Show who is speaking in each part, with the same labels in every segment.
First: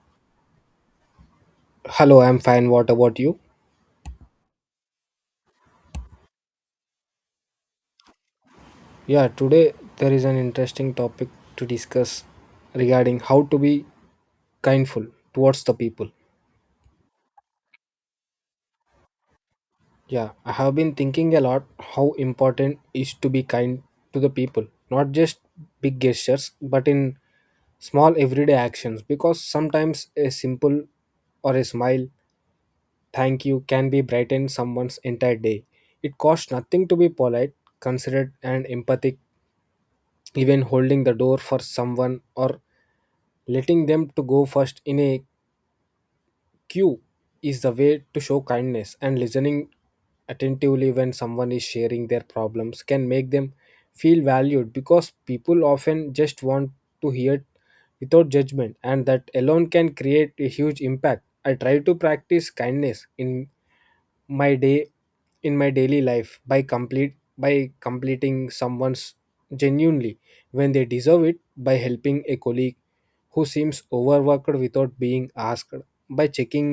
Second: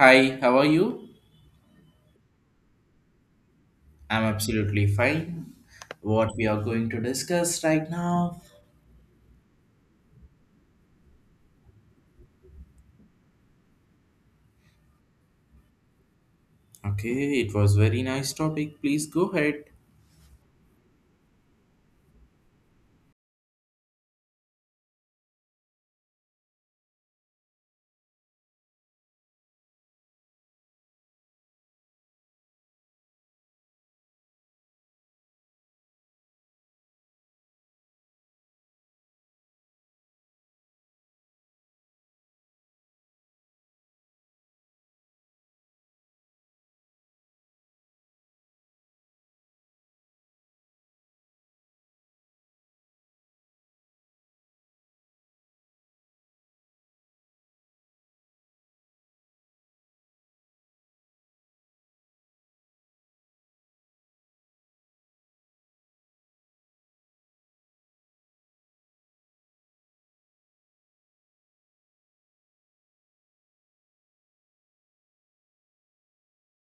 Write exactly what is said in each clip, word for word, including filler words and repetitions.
Speaker 1: Hi, how are you?
Speaker 2: Hello, I'm fine. What about you?
Speaker 1: I'm absolutely fine. What we are going to discuss right now?
Speaker 2: Yeah, today there is an interesting topic to discuss regarding how to be kindful towards the people.
Speaker 1: Okay, it was very nice topic. Please go ahead.
Speaker 2: Yeah, I have been thinking a lot how important is to be kind to the people, not just big gestures, but in small everyday actions because sometimes a simple or a smile thank you can be brighten someone's entire day. It costs nothing to be polite, considerate and empathic, even holding the door for someone or letting them to go first in a queue is the way to show kindness, and listening attentively when someone is sharing their problems can make them feel valued because people often just want to hear without judgment, and that alone can create a huge impact. I try to practice kindness in my day in my daily life by complete by completing someone's genuinely when they deserve it, by helping a colleague who seems overworked without being asked, by checking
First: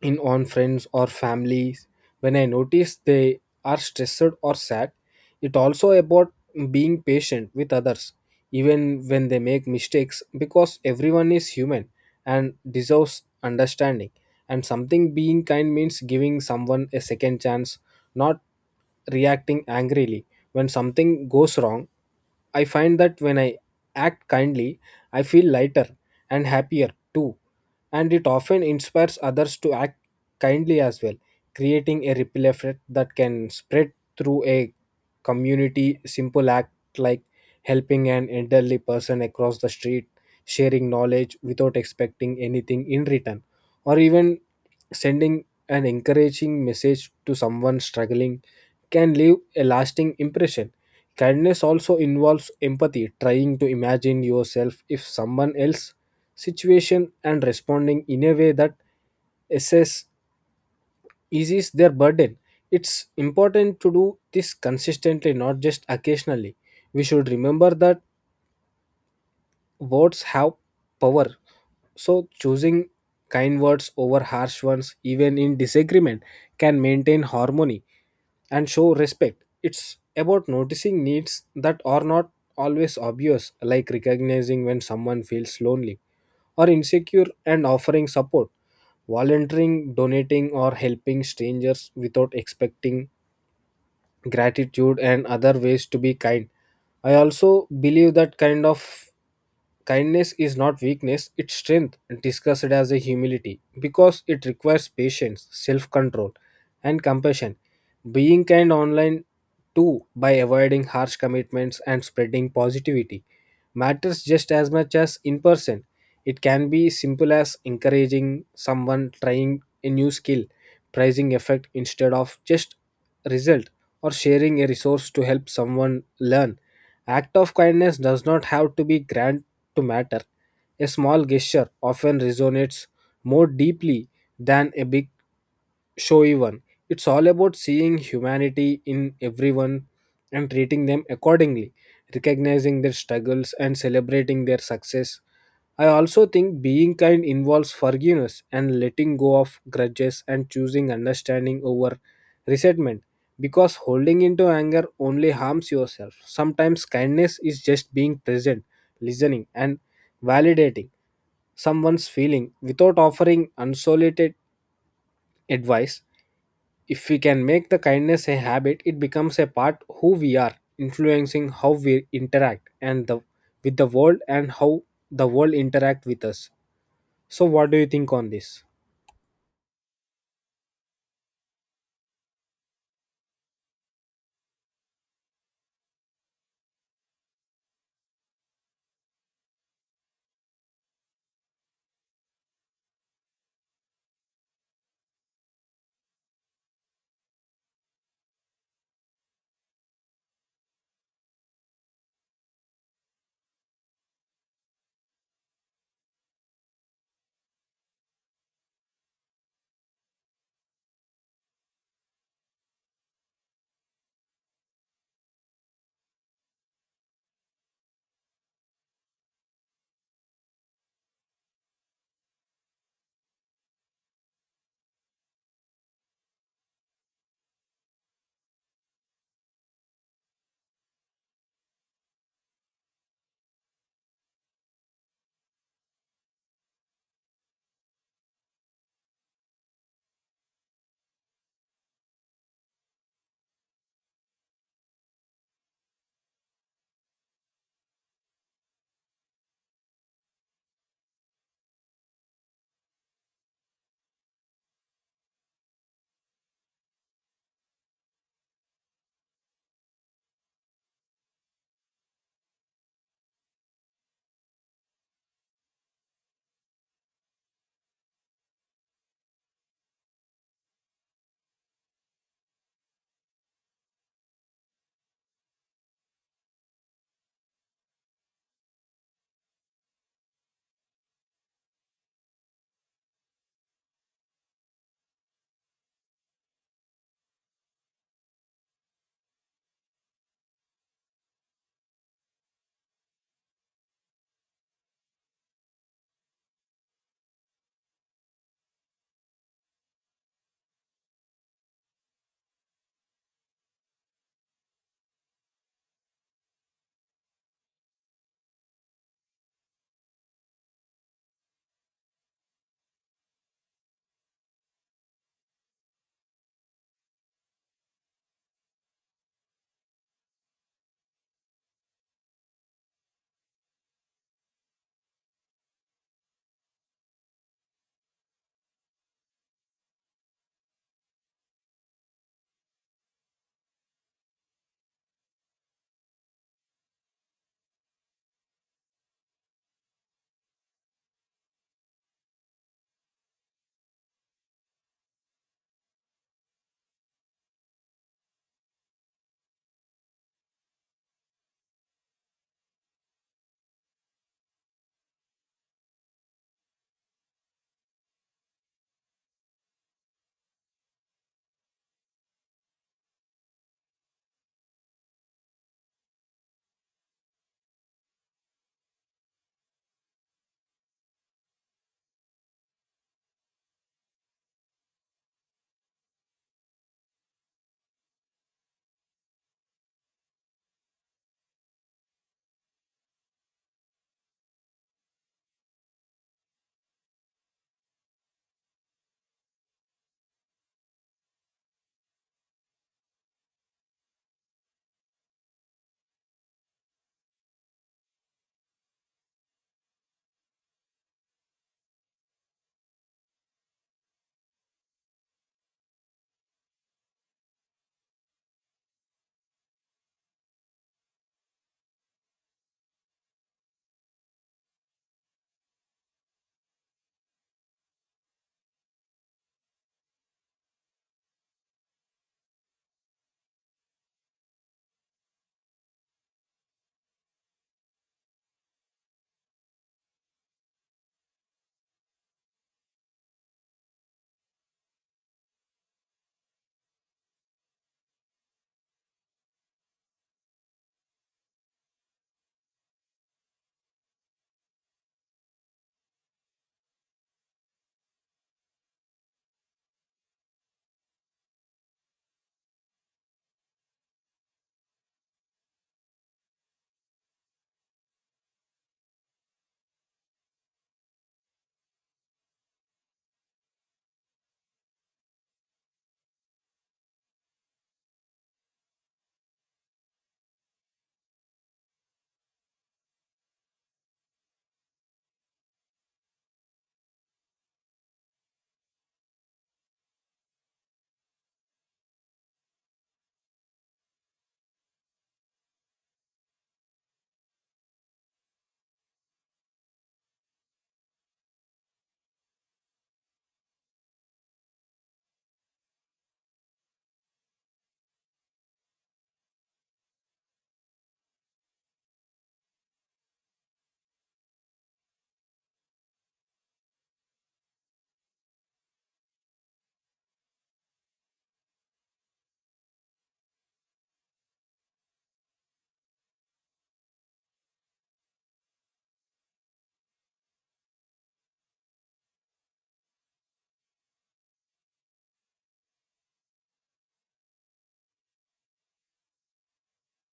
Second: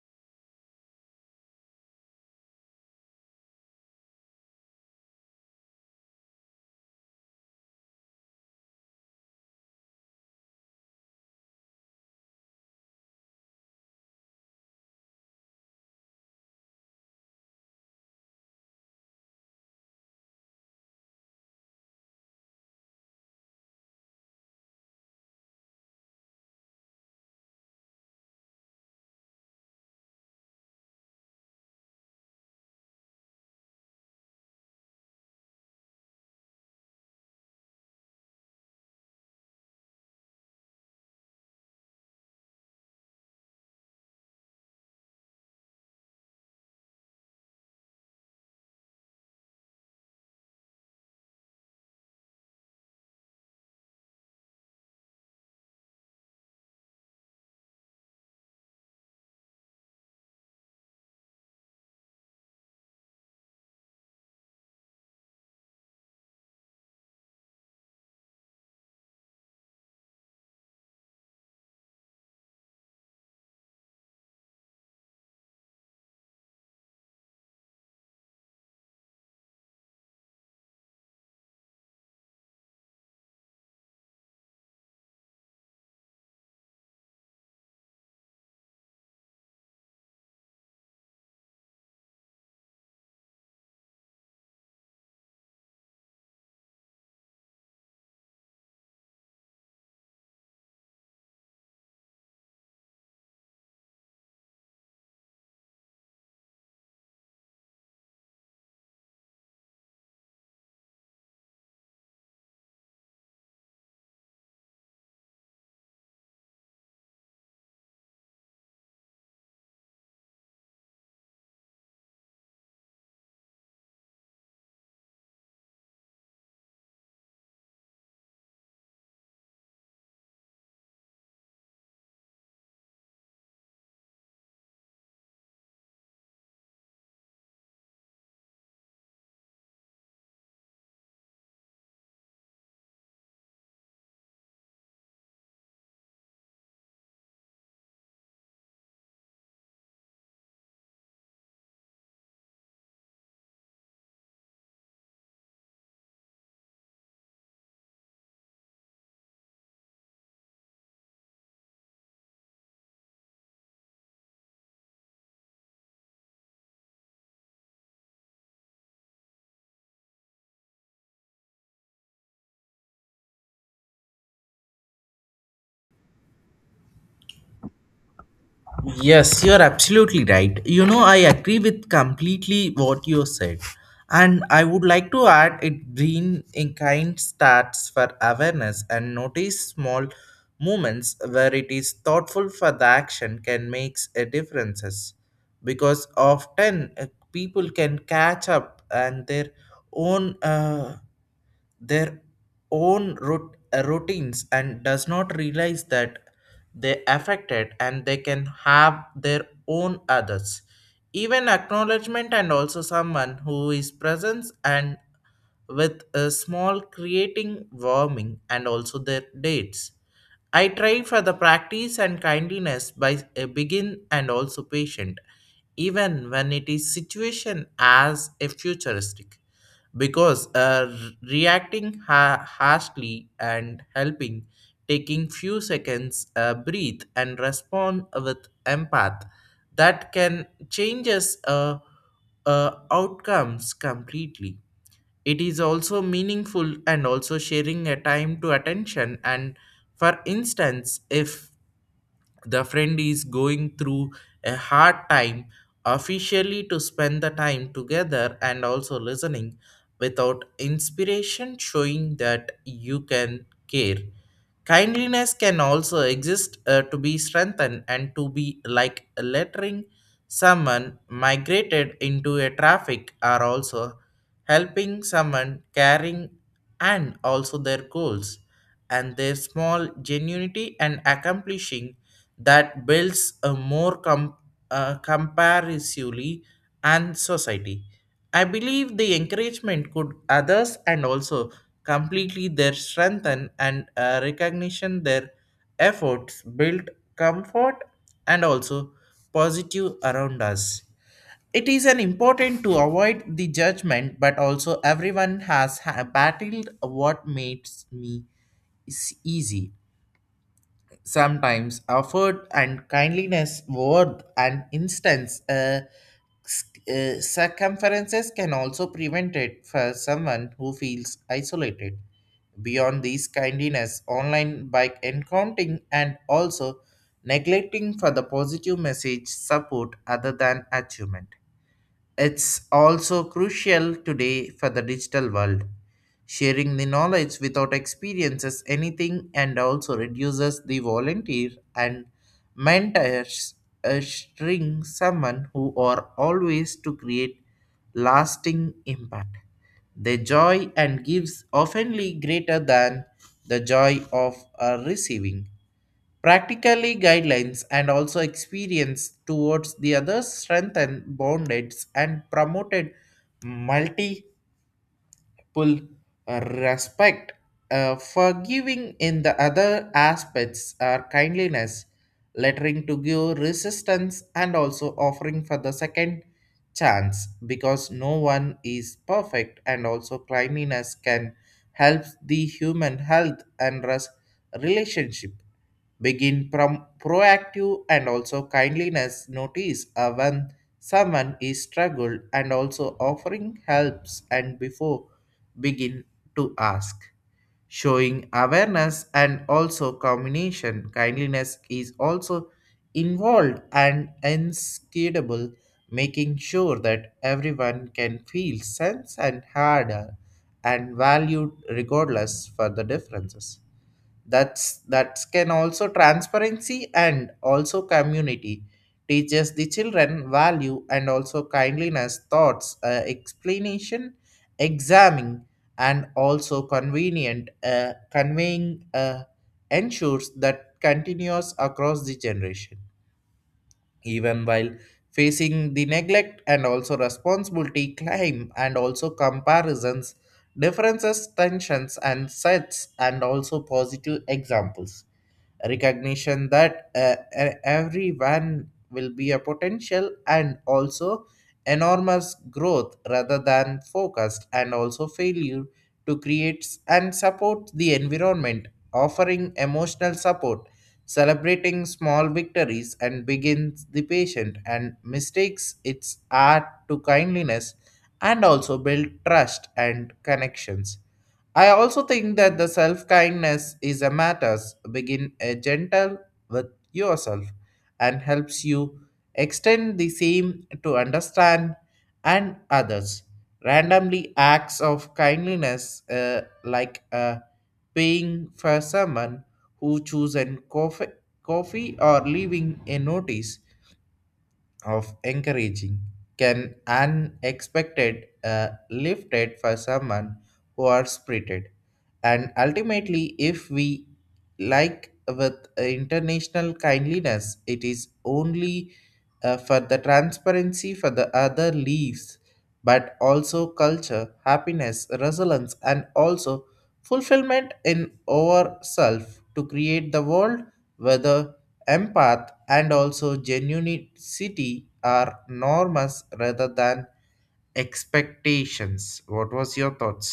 Speaker 2: in on friends or families when I notice they are stressed or sad. It also about being patient with others even when they make mistakes because everyone is human and deserves understanding, and something being kind means giving someone a second chance, not reacting angrily when something goes wrong. I find that when I act kindly, I feel lighter and happier too, and it often inspires others to act kindly as well, creating a ripple effect that can spread through a community. Simple act like helping an elderly person across the street, sharing knowledge without expecting anything in return, or even sending an encouraging message to someone struggling can leave a lasting impression. Kindness also involves empathy, trying to imagine yourself if someone else's situation and responding in a way that assess eases their burden. It's important to do this consistently, not just occasionally. We should remember that words have power. So, choosing kind words over harsh ones, even in disagreement, can maintain harmony and show respect. It's about noticing needs that are not always obvious, like recognizing when someone feels lonely or insecure and offering support, volunteering, donating, or helping strangers without expecting gratitude, and other ways to be kind. I also believe that kind of kindness is not weakness, it's strength, discussed as a humility, because it requires patience, self control, and compassion. Being kind online too by avoiding harsh commitments and spreading positivity matters just as much as in person. It can be simple as encouraging someone trying a new skill, praising effect instead of just result, or sharing a resource to help someone learn. Act of kindness does not have to be grand to matter. A small gesture often resonates more deeply than a big showy one. It's all about seeing humanity in everyone and treating them accordingly, recognizing their struggles and celebrating their success. I also think being kind involves forgiveness and letting go of grudges and choosing understanding over resentment because holding into anger only harms yourself. Sometimes kindness is just being present, listening, and validating someone's feeling without offering unsolicited advice. If we can make the kindness a habit, it becomes a part who we are, influencing how we interact and the with the world and how the world interact with us. So, what do you think on this?
Speaker 1: Yes, you're absolutely right. You know, I agree with completely what you said. And I would like to add it green in kind starts for awareness and notice small moments where it is thoughtful for the action can make a differences. Because often uh, people can catch up and their own uh, their own rut- uh, routines and does not realize that they affected and they can have their own others even acknowledgement, and also someone who is presence and with a small creating warming and also their dates. I try for the practice and kindliness by a begin and also patient even when it is situation as a futuristic, because uh, reacting ha- harshly and helping taking few seconds uh, breathe and respond with empath that can changes uh, uh, outcomes completely. It is also meaningful and also sharing a time to attention, and for instance if the friend is going through a hard time officially to spend the time together and also listening without inspiration showing that you can care. Kindliness can also exist uh, to be strengthened and to be like lettering someone migrated into a traffic, are also helping someone caring and also their goals and their small genuinity and accomplishing that builds a more com- uh, comparatively and society. I believe the encouragement could others and also completely their strength and, and uh, recognition their efforts build comfort and also positive around us. It is an important to avoid the judgment, but also everyone has ha- battled what makes me is easy. Sometimes effort and kindliness, worth and instance, uh, sc- uh, circumferences can also prevent it for someone who feels isolated. Beyond these kindliness, online by encountering and also neglecting for the positive message support other than achievement. It's also crucial today for the digital world. Sharing the knowledge without experiences anything and also reduces the volunteer and mentors uh, string someone who are always to create lasting impact. The joy and gives oftenly greater than the joy of uh, receiving. Practically guidelines and also experience towards the others strengthen boundaries and promoted multiple uh, respect. Uh, Forgiving in the other aspects are kindliness lettering to give resistance and also offering for the second chance, because no one is perfect and also kindliness can help the human health and res- relationship. Begin from proactive and also kindliness. Notice uh, when someone is struggled and also offering helps, and before begin to ask showing awareness and also combination kindliness is also involved and inscrutable, making sure that everyone can feel sense and harder and valued regardless for the differences. That's that can also transparency and also community teaches the children value and also kindliness thoughts uh, explanation examining and also convenient uh, conveying uh, ensures that continues across the generation, even while facing the neglect and also responsibility claim and also comparisons differences tensions and sets and also positive examples recognition that uh, e- everyone will be a potential and also enormous growth rather than focused and also failure to create and support the environment, offering emotional support, celebrating small victories and begins the patient and mistakes its art to kindliness, and also build trust and connections. I also think that the self kindness is a matters. Begin a gentle with yourself and helps you extend the same to understand and others. Randomly acts of kindness uh, like uh, paying for someone who chooses coffee, coffee or leaving a notice of encouraging can unexpected uh, lifted for someone who are spirited. And ultimately if we like with international kindliness it is only uh, for the transparency for the other leaves, but also culture happiness resilience and also fulfillment in ourself to create the world whether empath and also genuinity are norms rather than expectations. What was your thoughts?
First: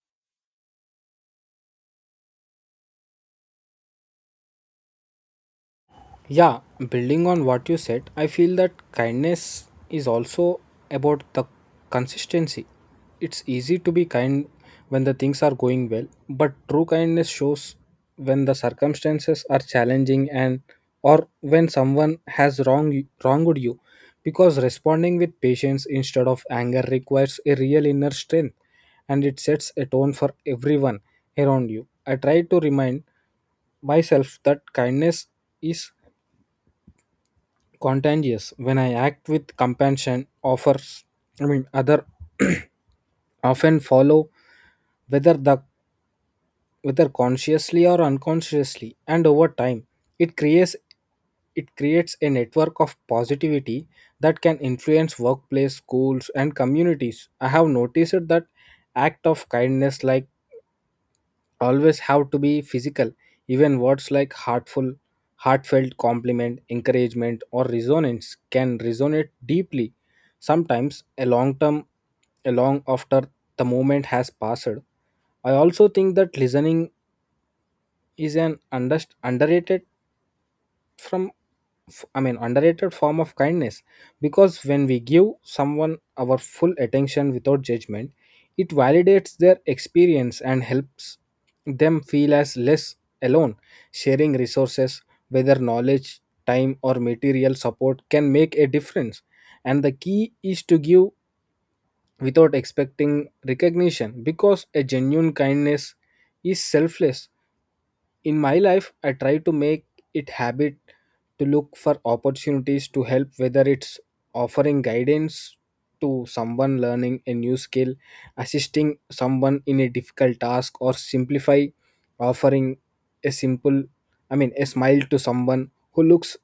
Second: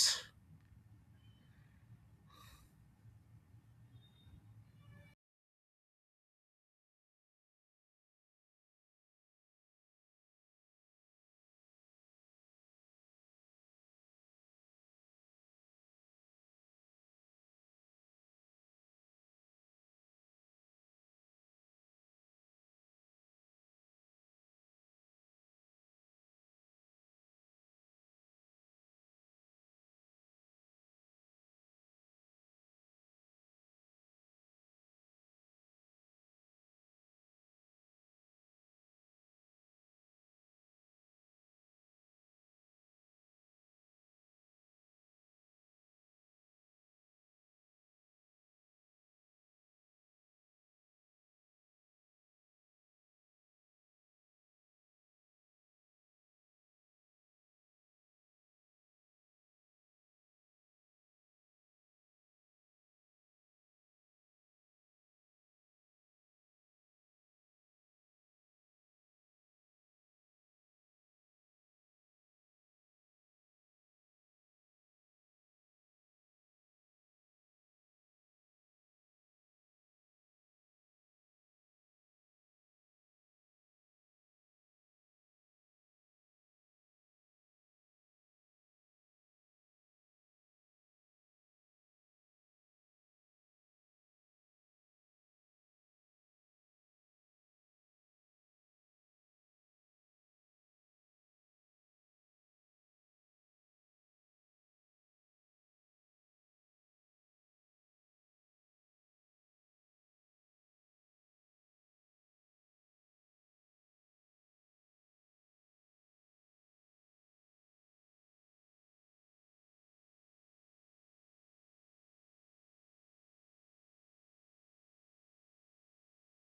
Speaker 2: Yeah, building on what you said, I feel that kindness is also about the consistency. It's easy to be kind when the things are going well, but true kindness shows when the circumstances are challenging and or when someone has wrong wronged you because responding with patience instead of anger requires a real inner strength and it sets a tone for everyone around you. I try to remind myself that kindness is contagious. When I act with compassion, offers I mean other often follow, whether the whether consciously or unconsciously, and over time it creates it creates a network of positivity that can influence workplace schools and communities. I have noticed that act of kindness like always have to be physical. Even words like heartful heartfelt compliment encouragement or resonance can resonate deeply, sometimes a long term a long after the moment has passed. I also think that listening is an under, underrated from f- I mean underrated form of kindness because when we give someone our full attention without judgment, it validates their experience and helps them feel as less alone. Sharing resources, whether knowledge, time or material support, can make a difference, and the key is to give without expecting recognition because a genuine kindness is selfless. In my life I try to make it habit to look for opportunities to help, whether it's offering guidance to someone learning a new skill, assisting someone in a difficult task, or simplify offering a simple I mean a smile to someone who looks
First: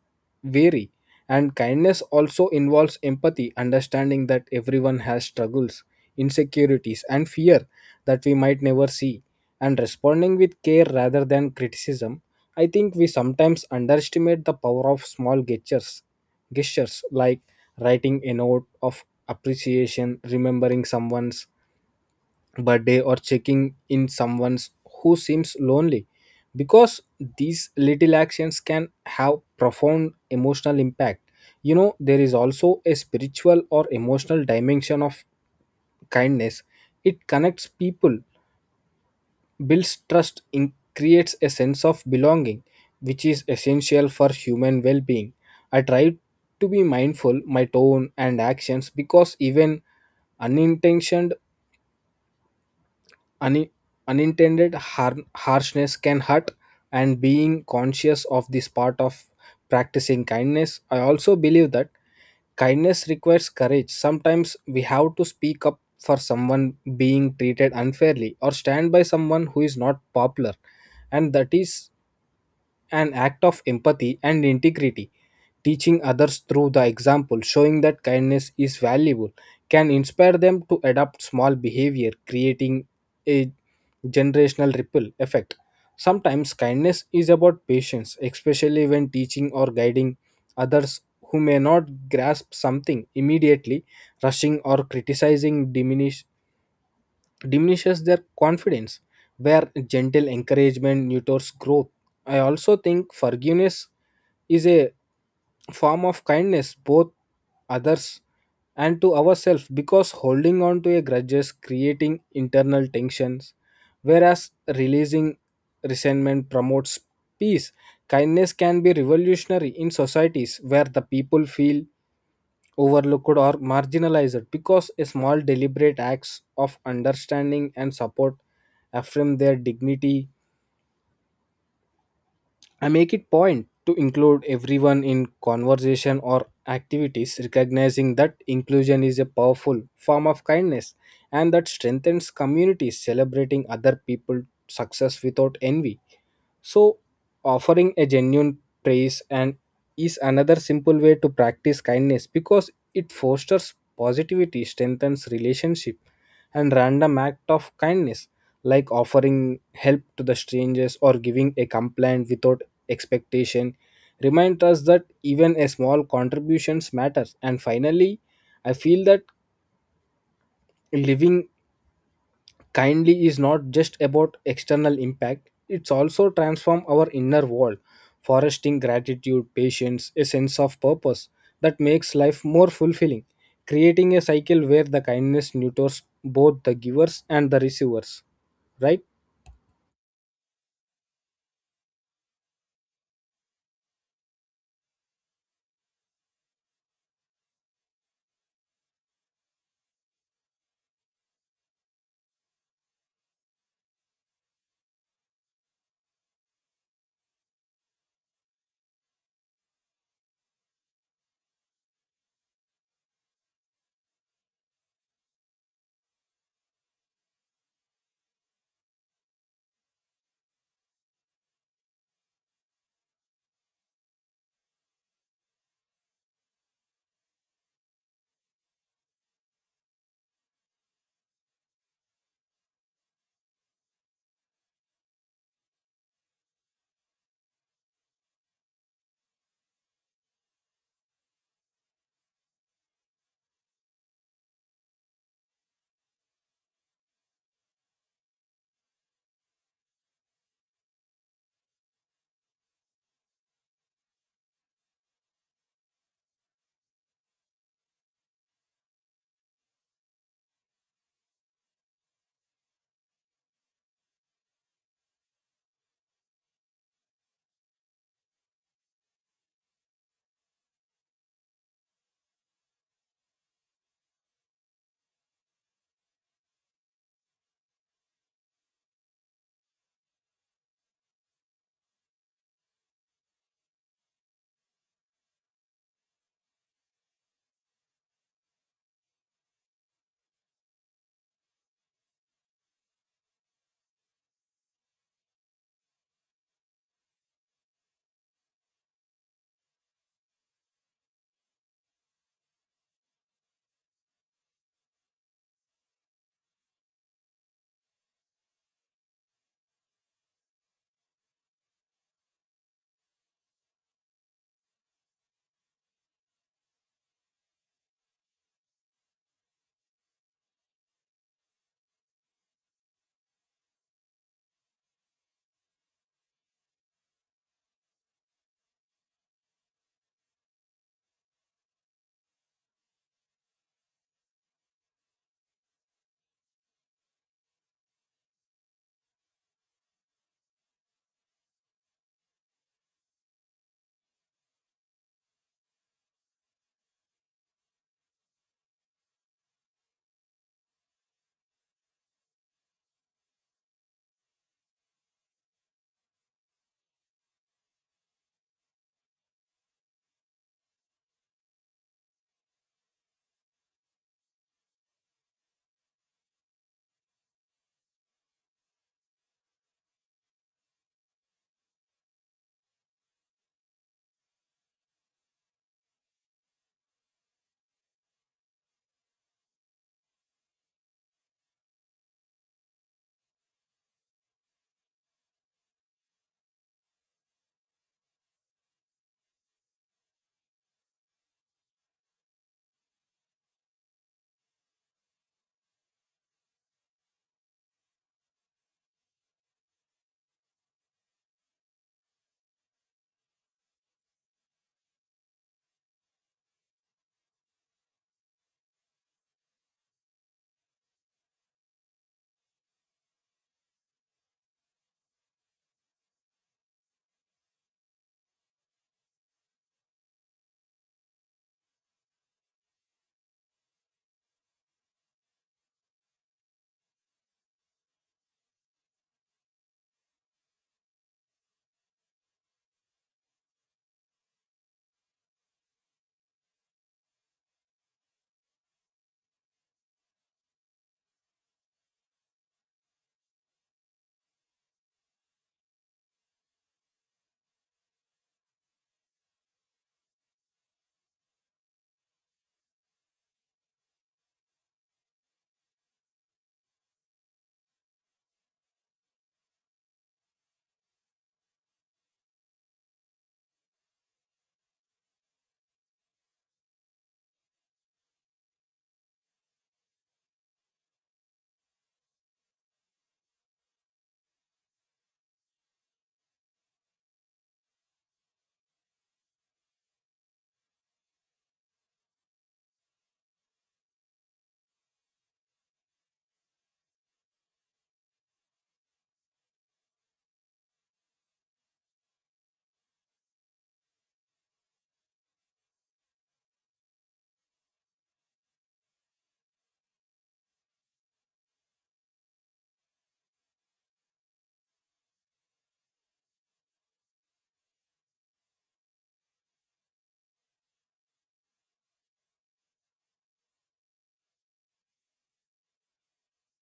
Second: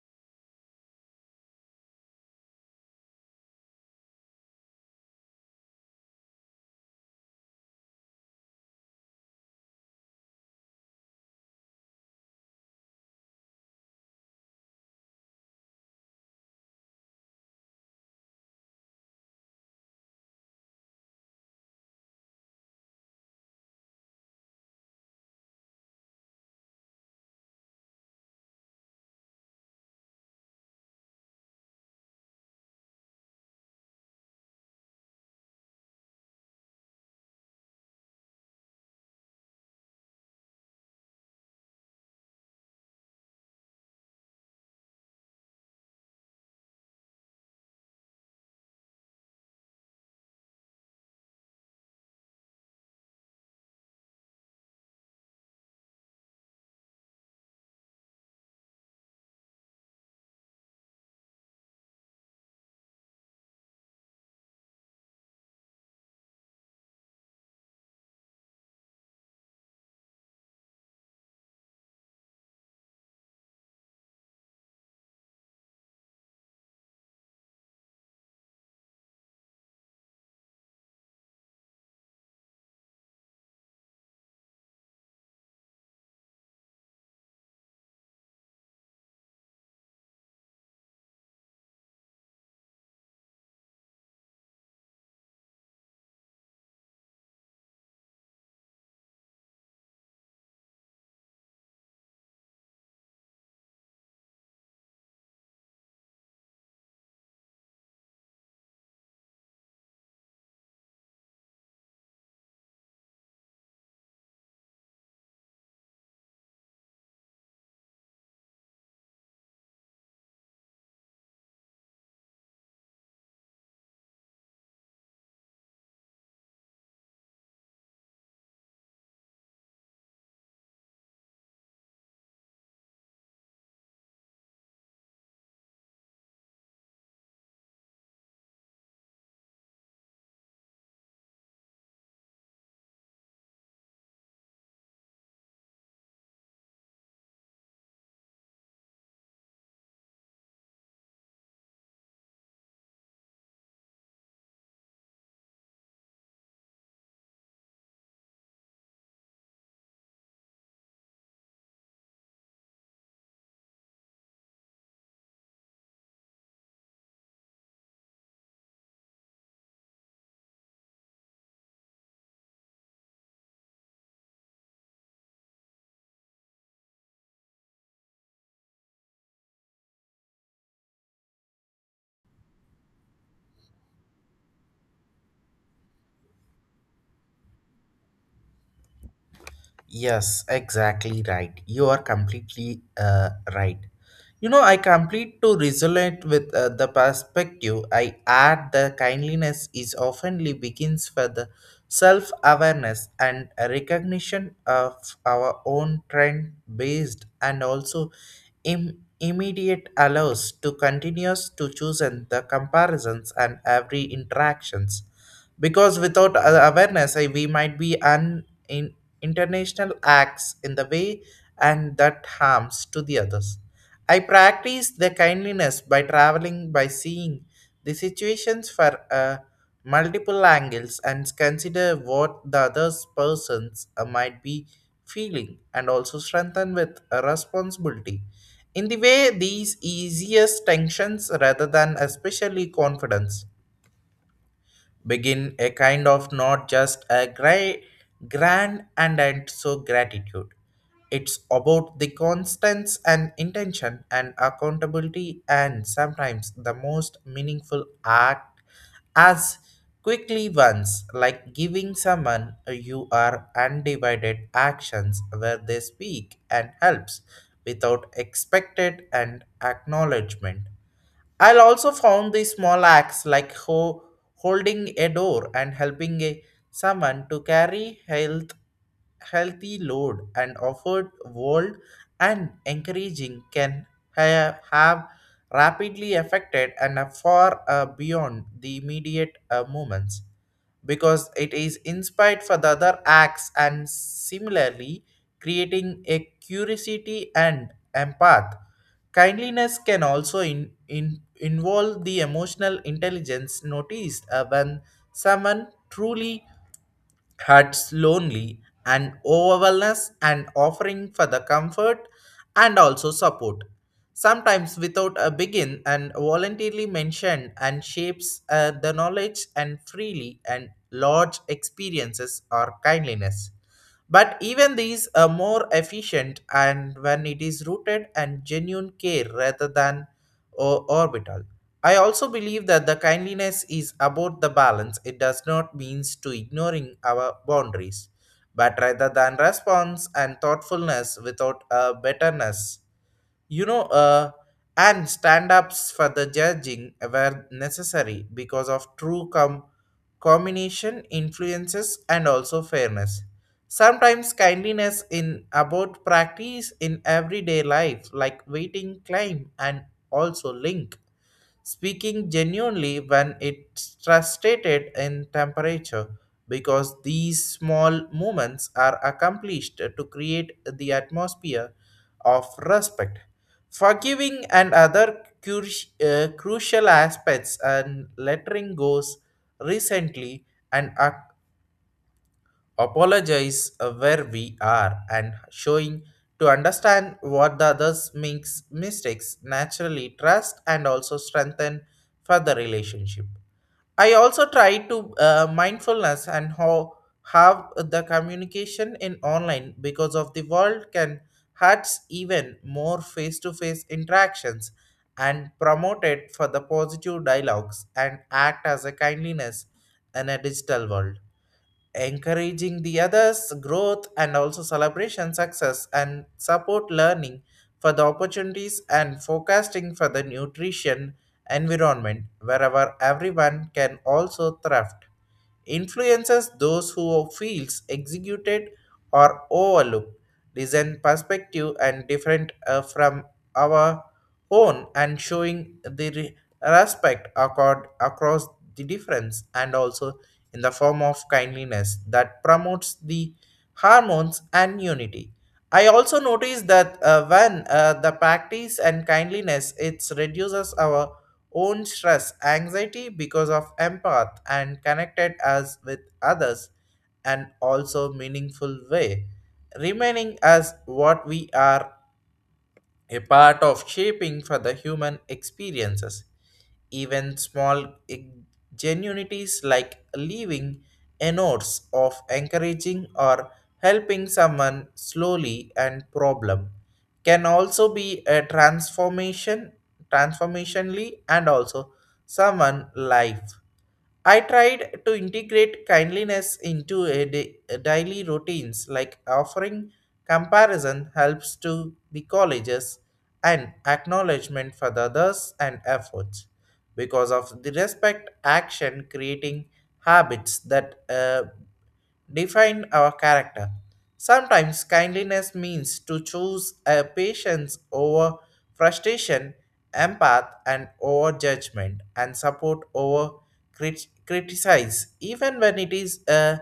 Speaker 2: weary. And kindness also involves empathy, understanding that everyone has struggles, insecurities and fear that we might never see, and responding with care rather than criticism. I think we sometimes underestimate the power of small gestures, gestures like writing a note of appreciation, remembering someone's birthday, or checking in someone's who seems lonely. Because these little actions can have profound emotional impact. You know, there is also a spiritual or emotional dimension of kindness. It connects people, builds trust, in, creates a sense of belonging, which is essential for human well being. I try to be mindful my tone and actions because even unintentioned un, unintended har- harshness can hurt, and being conscious of this part of practicing kindness. I also believe that kindness requires courage. Sometimes we have to speak up for someone being treated unfairly or stand by someone who is not popular, and that is an act of empathy and integrity. Teaching others through the example, showing that kindness is valuable, can inspire them to adopt small behavior, creating a generational ripple effect. Sometimes kindness is about patience, especially when teaching or guiding others who may not grasp something immediately. Rushing or criticizing diminish diminishes their confidence where gentle encouragement nurtures growth. I also think forgiveness is a form of kindness, both others and to ourselves, because holding on to a grudges creating internal tensions, whereas releasing resentment promotes peace. Kindness can be revolutionary in societies where the people feel overlooked or marginalized because a small deliberate acts of understanding and support affirm their dignity. I make it point to include everyone in conversation or activities, recognizing that inclusion is a powerful form of kindness and that strengthens communities, celebrating other people's success without envy. So, offering a genuine praise and is another simple way to practice kindness because it fosters positivity, strengthens relationship, and random act of kindness like offering help to the strangers or giving a complaint without expectation remind us that even a small contributions matters. And finally, I feel that living kindly is not just about external impact, it's also transform our inner world, fostering gratitude, patience, a sense of purpose that makes life more fulfilling, creating a cycle where the kindness nurtures both the givers and the receivers, right?
Speaker 1: Yes, exactly right. You are completely uh, right. You know, I complete to resonate with uh, the perspective. I add the kindliness is oftenly begins for the self-awareness and a recognition of our own trend based and also Im- immediate allows to continuous to choose and the comparisons and every interactions, because without a- awareness I, we might be un- in international acts in the way and that harms to the others. I practice the kindliness by traveling by seeing the situations for uh, multiple angles and consider what the other persons uh, might be feeling and also strengthen with a responsibility. In the way these easiest tensions rather than especially confidence begin a kind of not just a gra- grand and, and so gratitude. It's about the constance and intention and accountability, and sometimes the most meaningful act as quickly ones like giving someone you are undivided actions where they speak and helps without expected and acknowledgement. I'll also found the small acts like ho- holding a door and helping a, someone to carry health healthy load and offered world and encouraging can ha- have rapidly affected and far uh, beyond the immediate uh, moments, because it is inspired for the other acts and similarly creating a curiosity and empath. Kindliness can also in, in, involve the emotional intelligence noticed uh, when someone truly huts lonely and overwhelmness and offering for the comfort and also support, sometimes without a begin and voluntarily mentioned and shapes uh, the knowledge and freely and large experiences or kindliness, but even these are more efficient and when it is rooted and genuine care rather than o- orbital. I also believe that the kindliness is about the balance. It does not means to ignoring our boundaries, but rather than response and thoughtfulness without a betterness, you know uh, and stand-ups for the judging were necessary because of true com- combination influences and also fairness. Sometimes kindliness in about practice in everyday life like waiting climb, and also link speaking genuinely when it's frustrated in temperature, because these small movements are accomplished to create the atmosphere of respect. Forgiving and other cru- uh, crucial aspects and lettering goes recently and ac- apologize uh, where we are and showing to understand what the others makes mistakes naturally trust and also strengthen further relationship. I also try to uh, mindfulness and how have the communication in online, because of the world can hurts even more face-to-face interactions and promote it for the positive dialogues and act as a kindliness in a digital world, encouraging the others growth and also celebration success and support learning for the opportunities and forecasting for the nutrition environment wherever everyone can also thrive influences those who feels executed or overlooked design perspective and different uh, from our own and showing the re- respect accord across the difference, and also in the form of kindliness that promotes the hormones and unity. I also noticed that uh, when uh, the practice and kindliness, it reduces our own stress, anxiety, because of empath and connected us with others and also meaningful way, remaining as what we are a part of shaping for the human experiences. Even small genuinities like leaving a notes of encouraging or helping someone slowly and problem can also be a transformation transformationally and also someone life. I tried to integrate kindliness into a da- daily routines, like offering comparison helps to the colleges and acknowledgement for the others and efforts. Because of the respect action creating habits that uh, define our character. Sometimes kindliness means to choose a patience over frustration, empath and over judgment, and support over crit- criticize, even when it is a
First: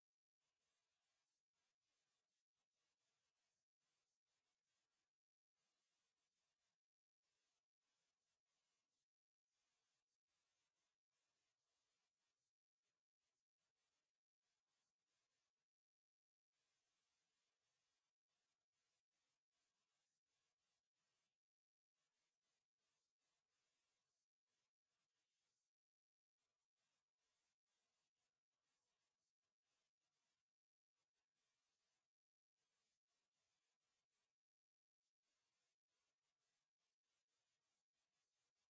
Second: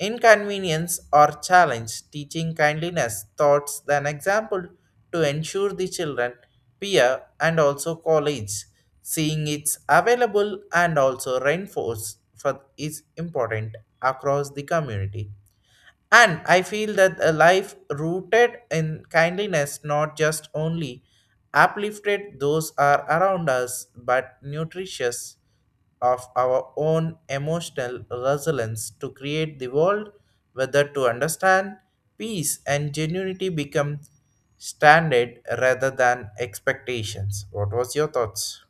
Speaker 1: inconvenience or challenge, teaching kindliness thoughts than example to ensure the children, peer, and also college seeing it's available and also reinforced for is important across the community. And I feel that a life rooted in kindliness, not just only uplifted those are around us, but nutritious of our own emotional resilience to create the world, whether to understand peace and genuinity become standard rather than expectations. What was your thoughts?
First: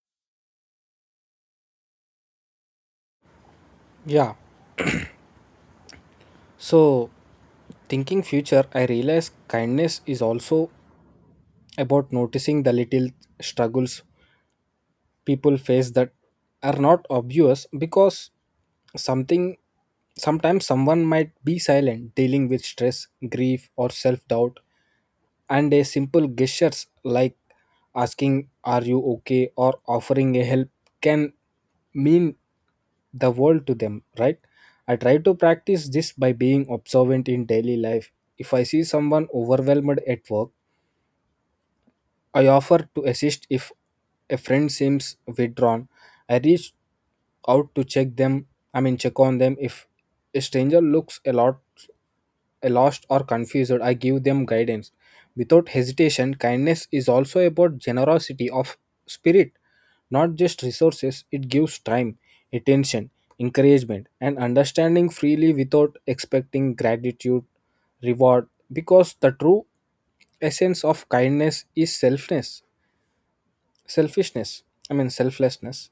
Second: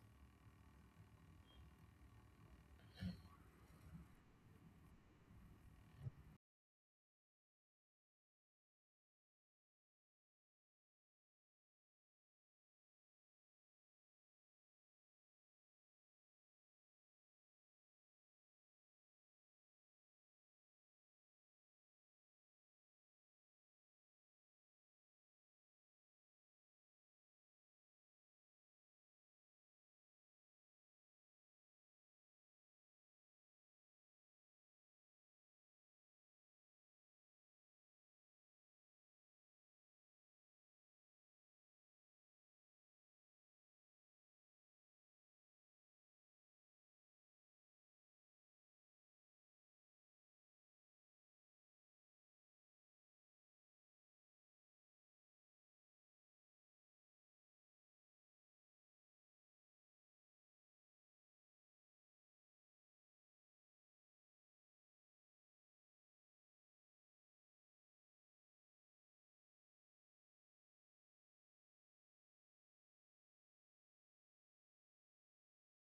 Speaker 2: yeah so, thinking future, I realize kindness is also about noticing the little struggles people face that are not obvious, because something sometimes someone might be silent dealing with stress, grief or self-doubt, and a simple gestures like asking are you okay or offering a help can mean the world to them, right? I try to practice this by being observant in daily life. If I see someone overwhelmed at work, I offer to assist. If a friend seems withdrawn, I reach out to check them, I mean check on them. If a stranger looks a lot a lost or confused, I give them guidance without hesitation. Kindness is also about generosity of spirit, not just resources. It gives time, attention, encouragement, and understanding freely without expecting gratitude, reward, because the true essence of kindness is selfness selfishness I mean selflessness.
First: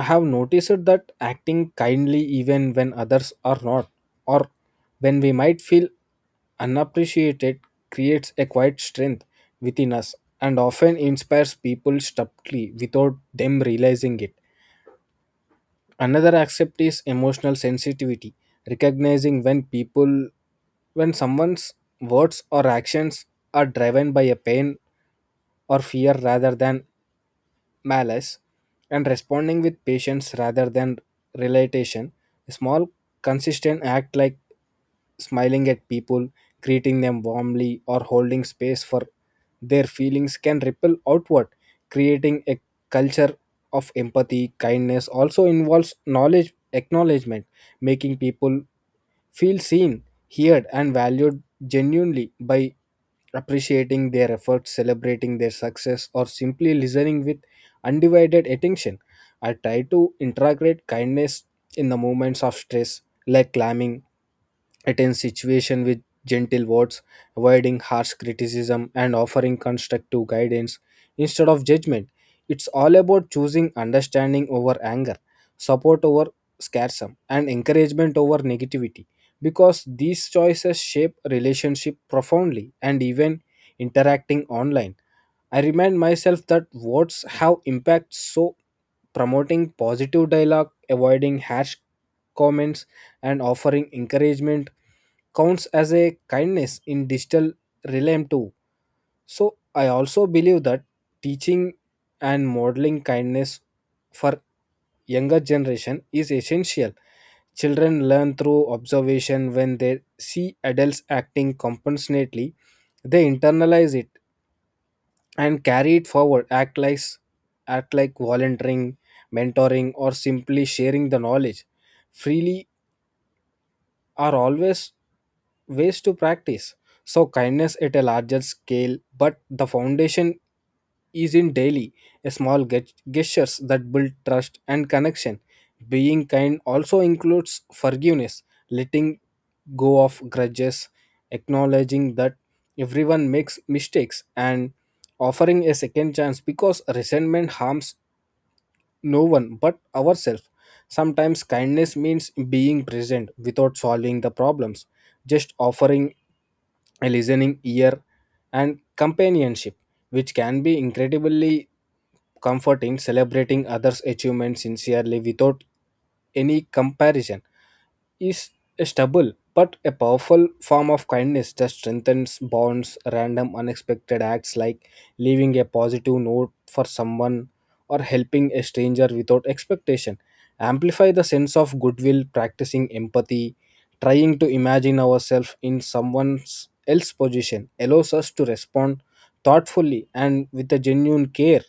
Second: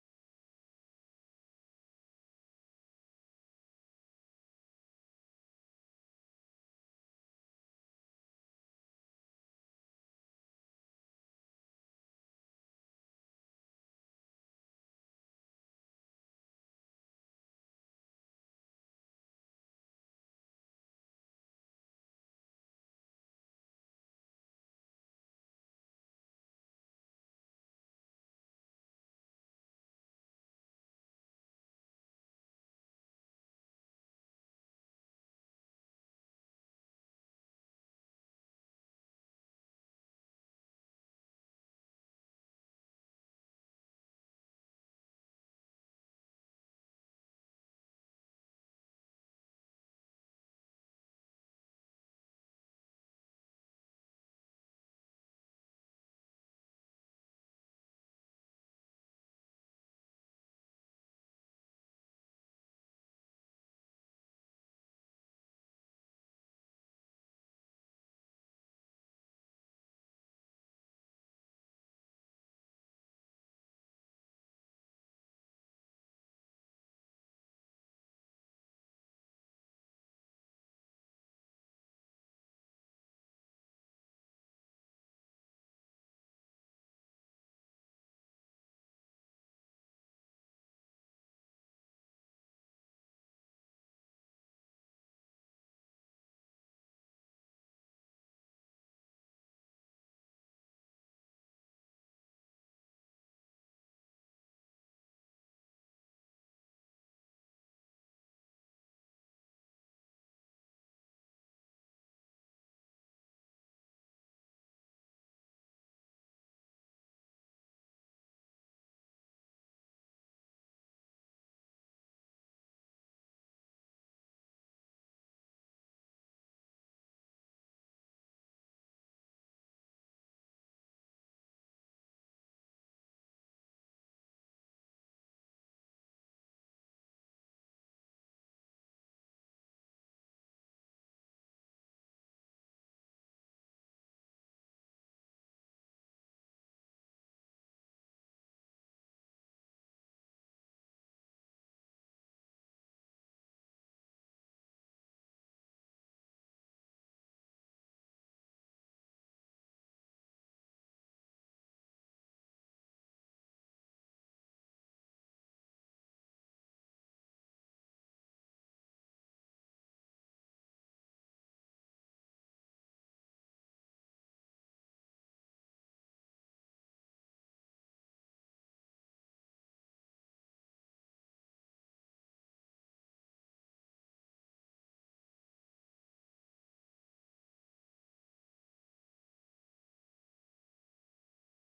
Speaker 2: I have noticed that acting kindly even when others are not, or when we might feel unappreciated, creates a quiet strength within us and often inspires people subtly without them realizing it. Another aspect is emotional sensitivity, recognizing when people when someone's words or actions are driven by a pain or fear rather than malice, and responding with patience rather than relentation. A small, consistent act like smiling at people, greeting them warmly, or holding space for their feelings can ripple outward, creating a culture of empathy. Kindness also involves knowledge acknowledgement, making people feel seen, heard, and valued genuinely by appreciating their efforts, celebrating their success, or simply listening with undivided attention. I try to integrate kindness in the moments of stress, like climbing a tense situation with gentle words, avoiding harsh criticism, and offering constructive guidance instead of judgment. It's all about choosing understanding over anger, support over scarcity, and encouragement over negativity because these choices shape relationship profoundly. And even interacting online, I remind myself that words have impact, so promoting positive dialogue, avoiding harsh comments, and offering encouragement counts as a kindness in digital realm too. So I also believe that teaching and modeling kindness for younger generation is essential. Children learn through observation. When they see adults acting compassionately, they internalize it and carry it forward. Act like act like volunteering, mentoring or simply sharing the knowledge freely are always ways to practice so kindness at a larger scale, but the foundation is in daily small ge- gestures that build trust and connection. Being kind also includes forgiveness, letting go of grudges, acknowledging that everyone makes mistakes and offering a second chance because resentment harms no one but ourselves. Sometimes kindness means being present without solving the problems, just offering a listening ear and companionship, which can be incredibly comforting. Celebrating others' achievements sincerely without any comparison is a stubble but a powerful form of kindness that strengthens bonds. Random unexpected acts like leaving a positive note for someone or helping a stranger without expectation amplify the sense of goodwill. Practicing empathy, trying to imagine ourselves in someone else's position, allows us to respond thoughtfully and with a genuine care.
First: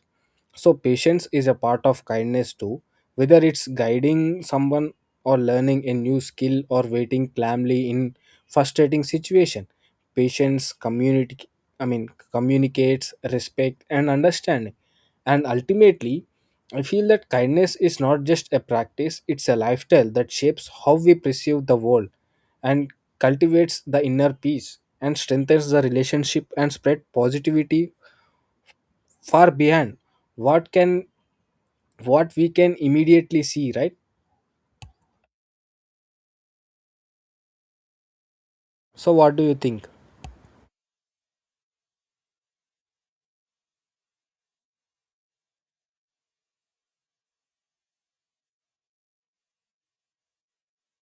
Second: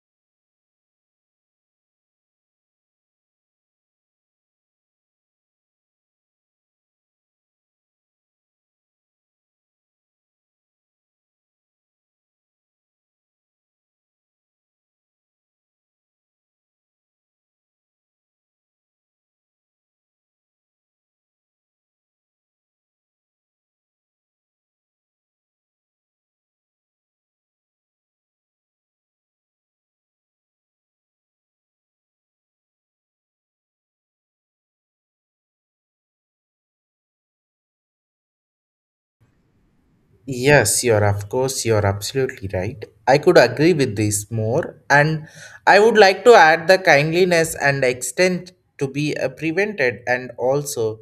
Speaker 2: So, patience is a part of kindness too, whether it's guiding someone or learning a new skill or waiting calmly in frustrating situation. Patience communicate I mean communicates respect and understanding. And ultimately, I feel that kindness is not just a practice, it's a lifestyle that shapes how we perceive the world and cultivates the inner peace and strengthens the relationship and spread positivity far beyond what can what we can immediately see, right? So what do you think?
Speaker 1: Yes, you're of course, you're absolutely right. I could agree with this more, and I would like to add the kindliness and extent to be uh, prevented and also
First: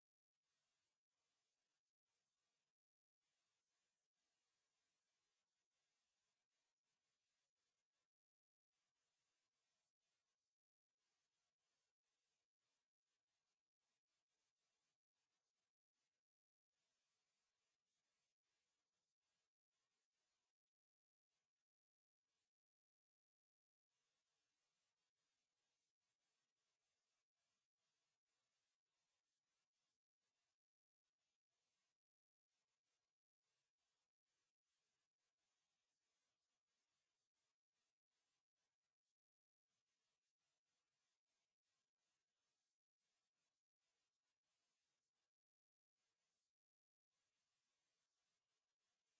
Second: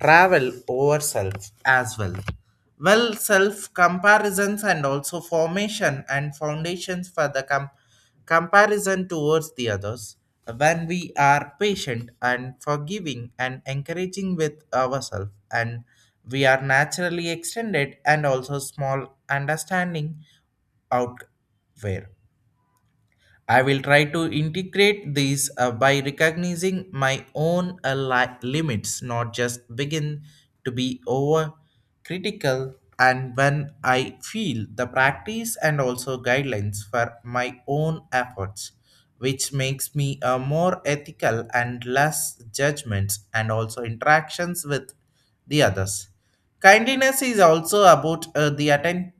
Speaker 1: travel over self as well. Well, self comparisons and also formation and foundations for the comp comparison towards the others when we are patient and forgiving and encouraging with ourselves, and we are naturally extended and also small understanding out there. I will try to integrate these uh, by recognizing my own uh, li- limits, not just begin to be over critical. And when I feel the practice and also guidelines for my own efforts, which makes me a more ethical and less judgments and also interactions with the others. Kindliness is also about uh, the atten-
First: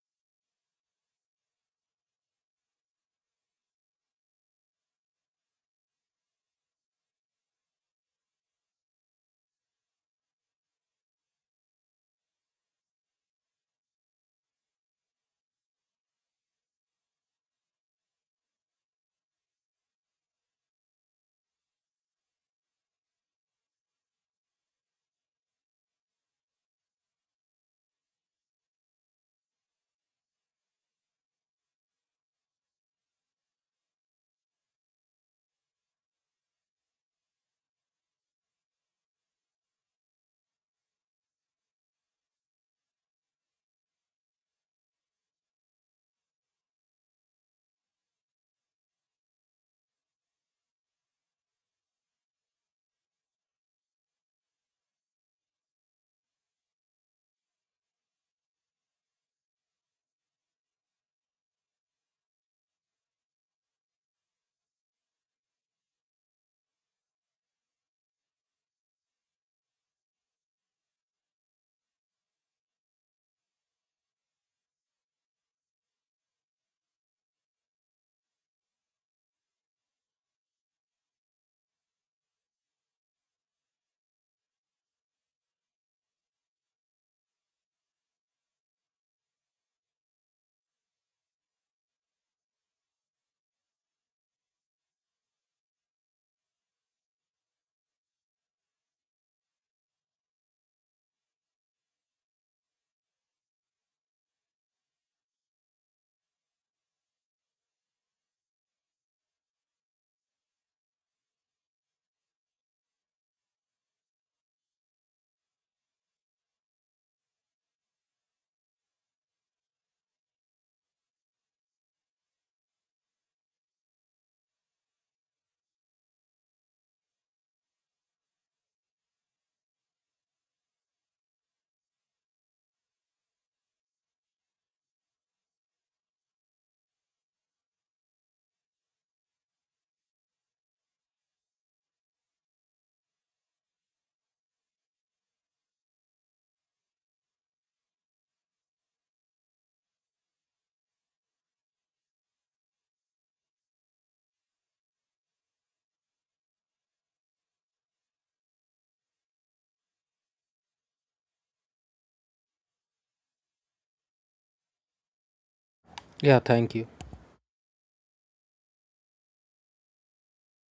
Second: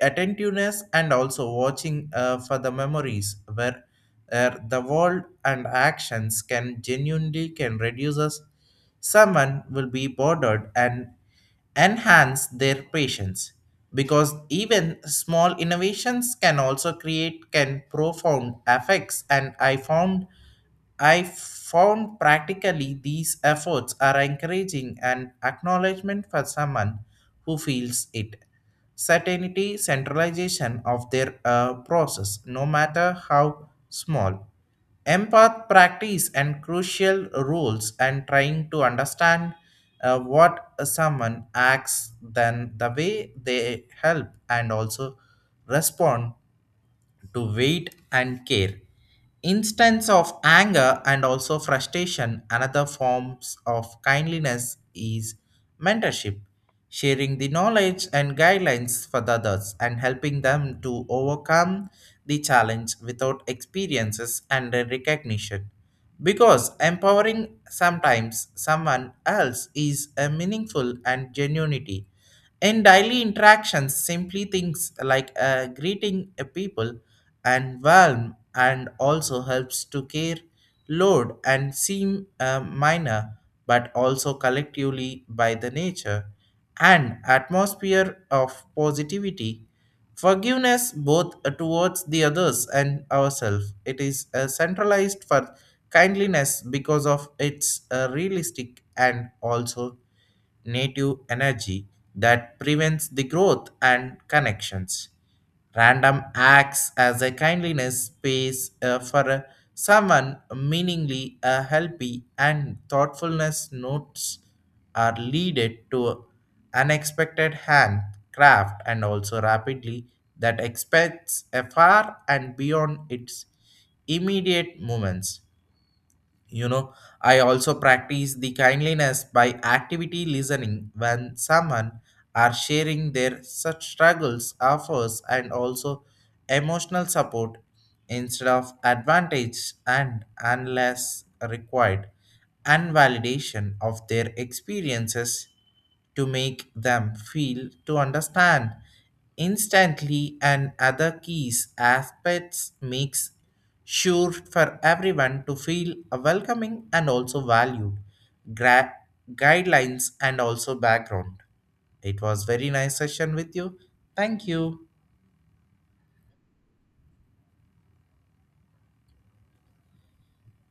Speaker 1: attentiveness and also watching uh, for the memories where uh, the world and actions can genuinely can reduce us. Someone will be bothered and enhance their patience, because even small innovations can also create can profound effects. And i found I found practically these efforts are encouraging and acknowledgement for someone who feels it. Certainty, centralization of their uh, process, no matter how small. Empath practice and crucial rules and trying to understand uh, what someone acts, then the way they help and also respond to weight and care. Instance of anger and also frustration, another forms of kindliness is mentorship, sharing the knowledge and guidelines for the others and helping them to overcome the challenge without experiences and recognition. Because empowering sometimes someone else is a meaningful and genuinity. In daily interactions, simply things like uh, greeting a people and warm and also helps to care load and seem uh, minor, but also collectively by the nature and atmosphere of positivity. Forgiveness both towards the others and ourselves, it is uh, centralized for kindliness because of its uh, realistic and also native energy that prevents the growth and connections. Random acts as a kindliness space uh, for uh, someone meaningly uh, healthy and thoughtfulness notes are leaded to unexpected handcraft and also rapidly that expects a far and beyond its immediate moments. You know, I also practice the kindliness by activity listening when someone are sharing their such struggles, offers, and also emotional support instead of advantage and unless required and validation of their experiences to make them feel to understand instantly, and other keys aspects makes sure for everyone to feel welcoming and also valued. Gra- Guidelines and also background, it was very nice session with you. Thank you.
Speaker 2: Yeah, thank you.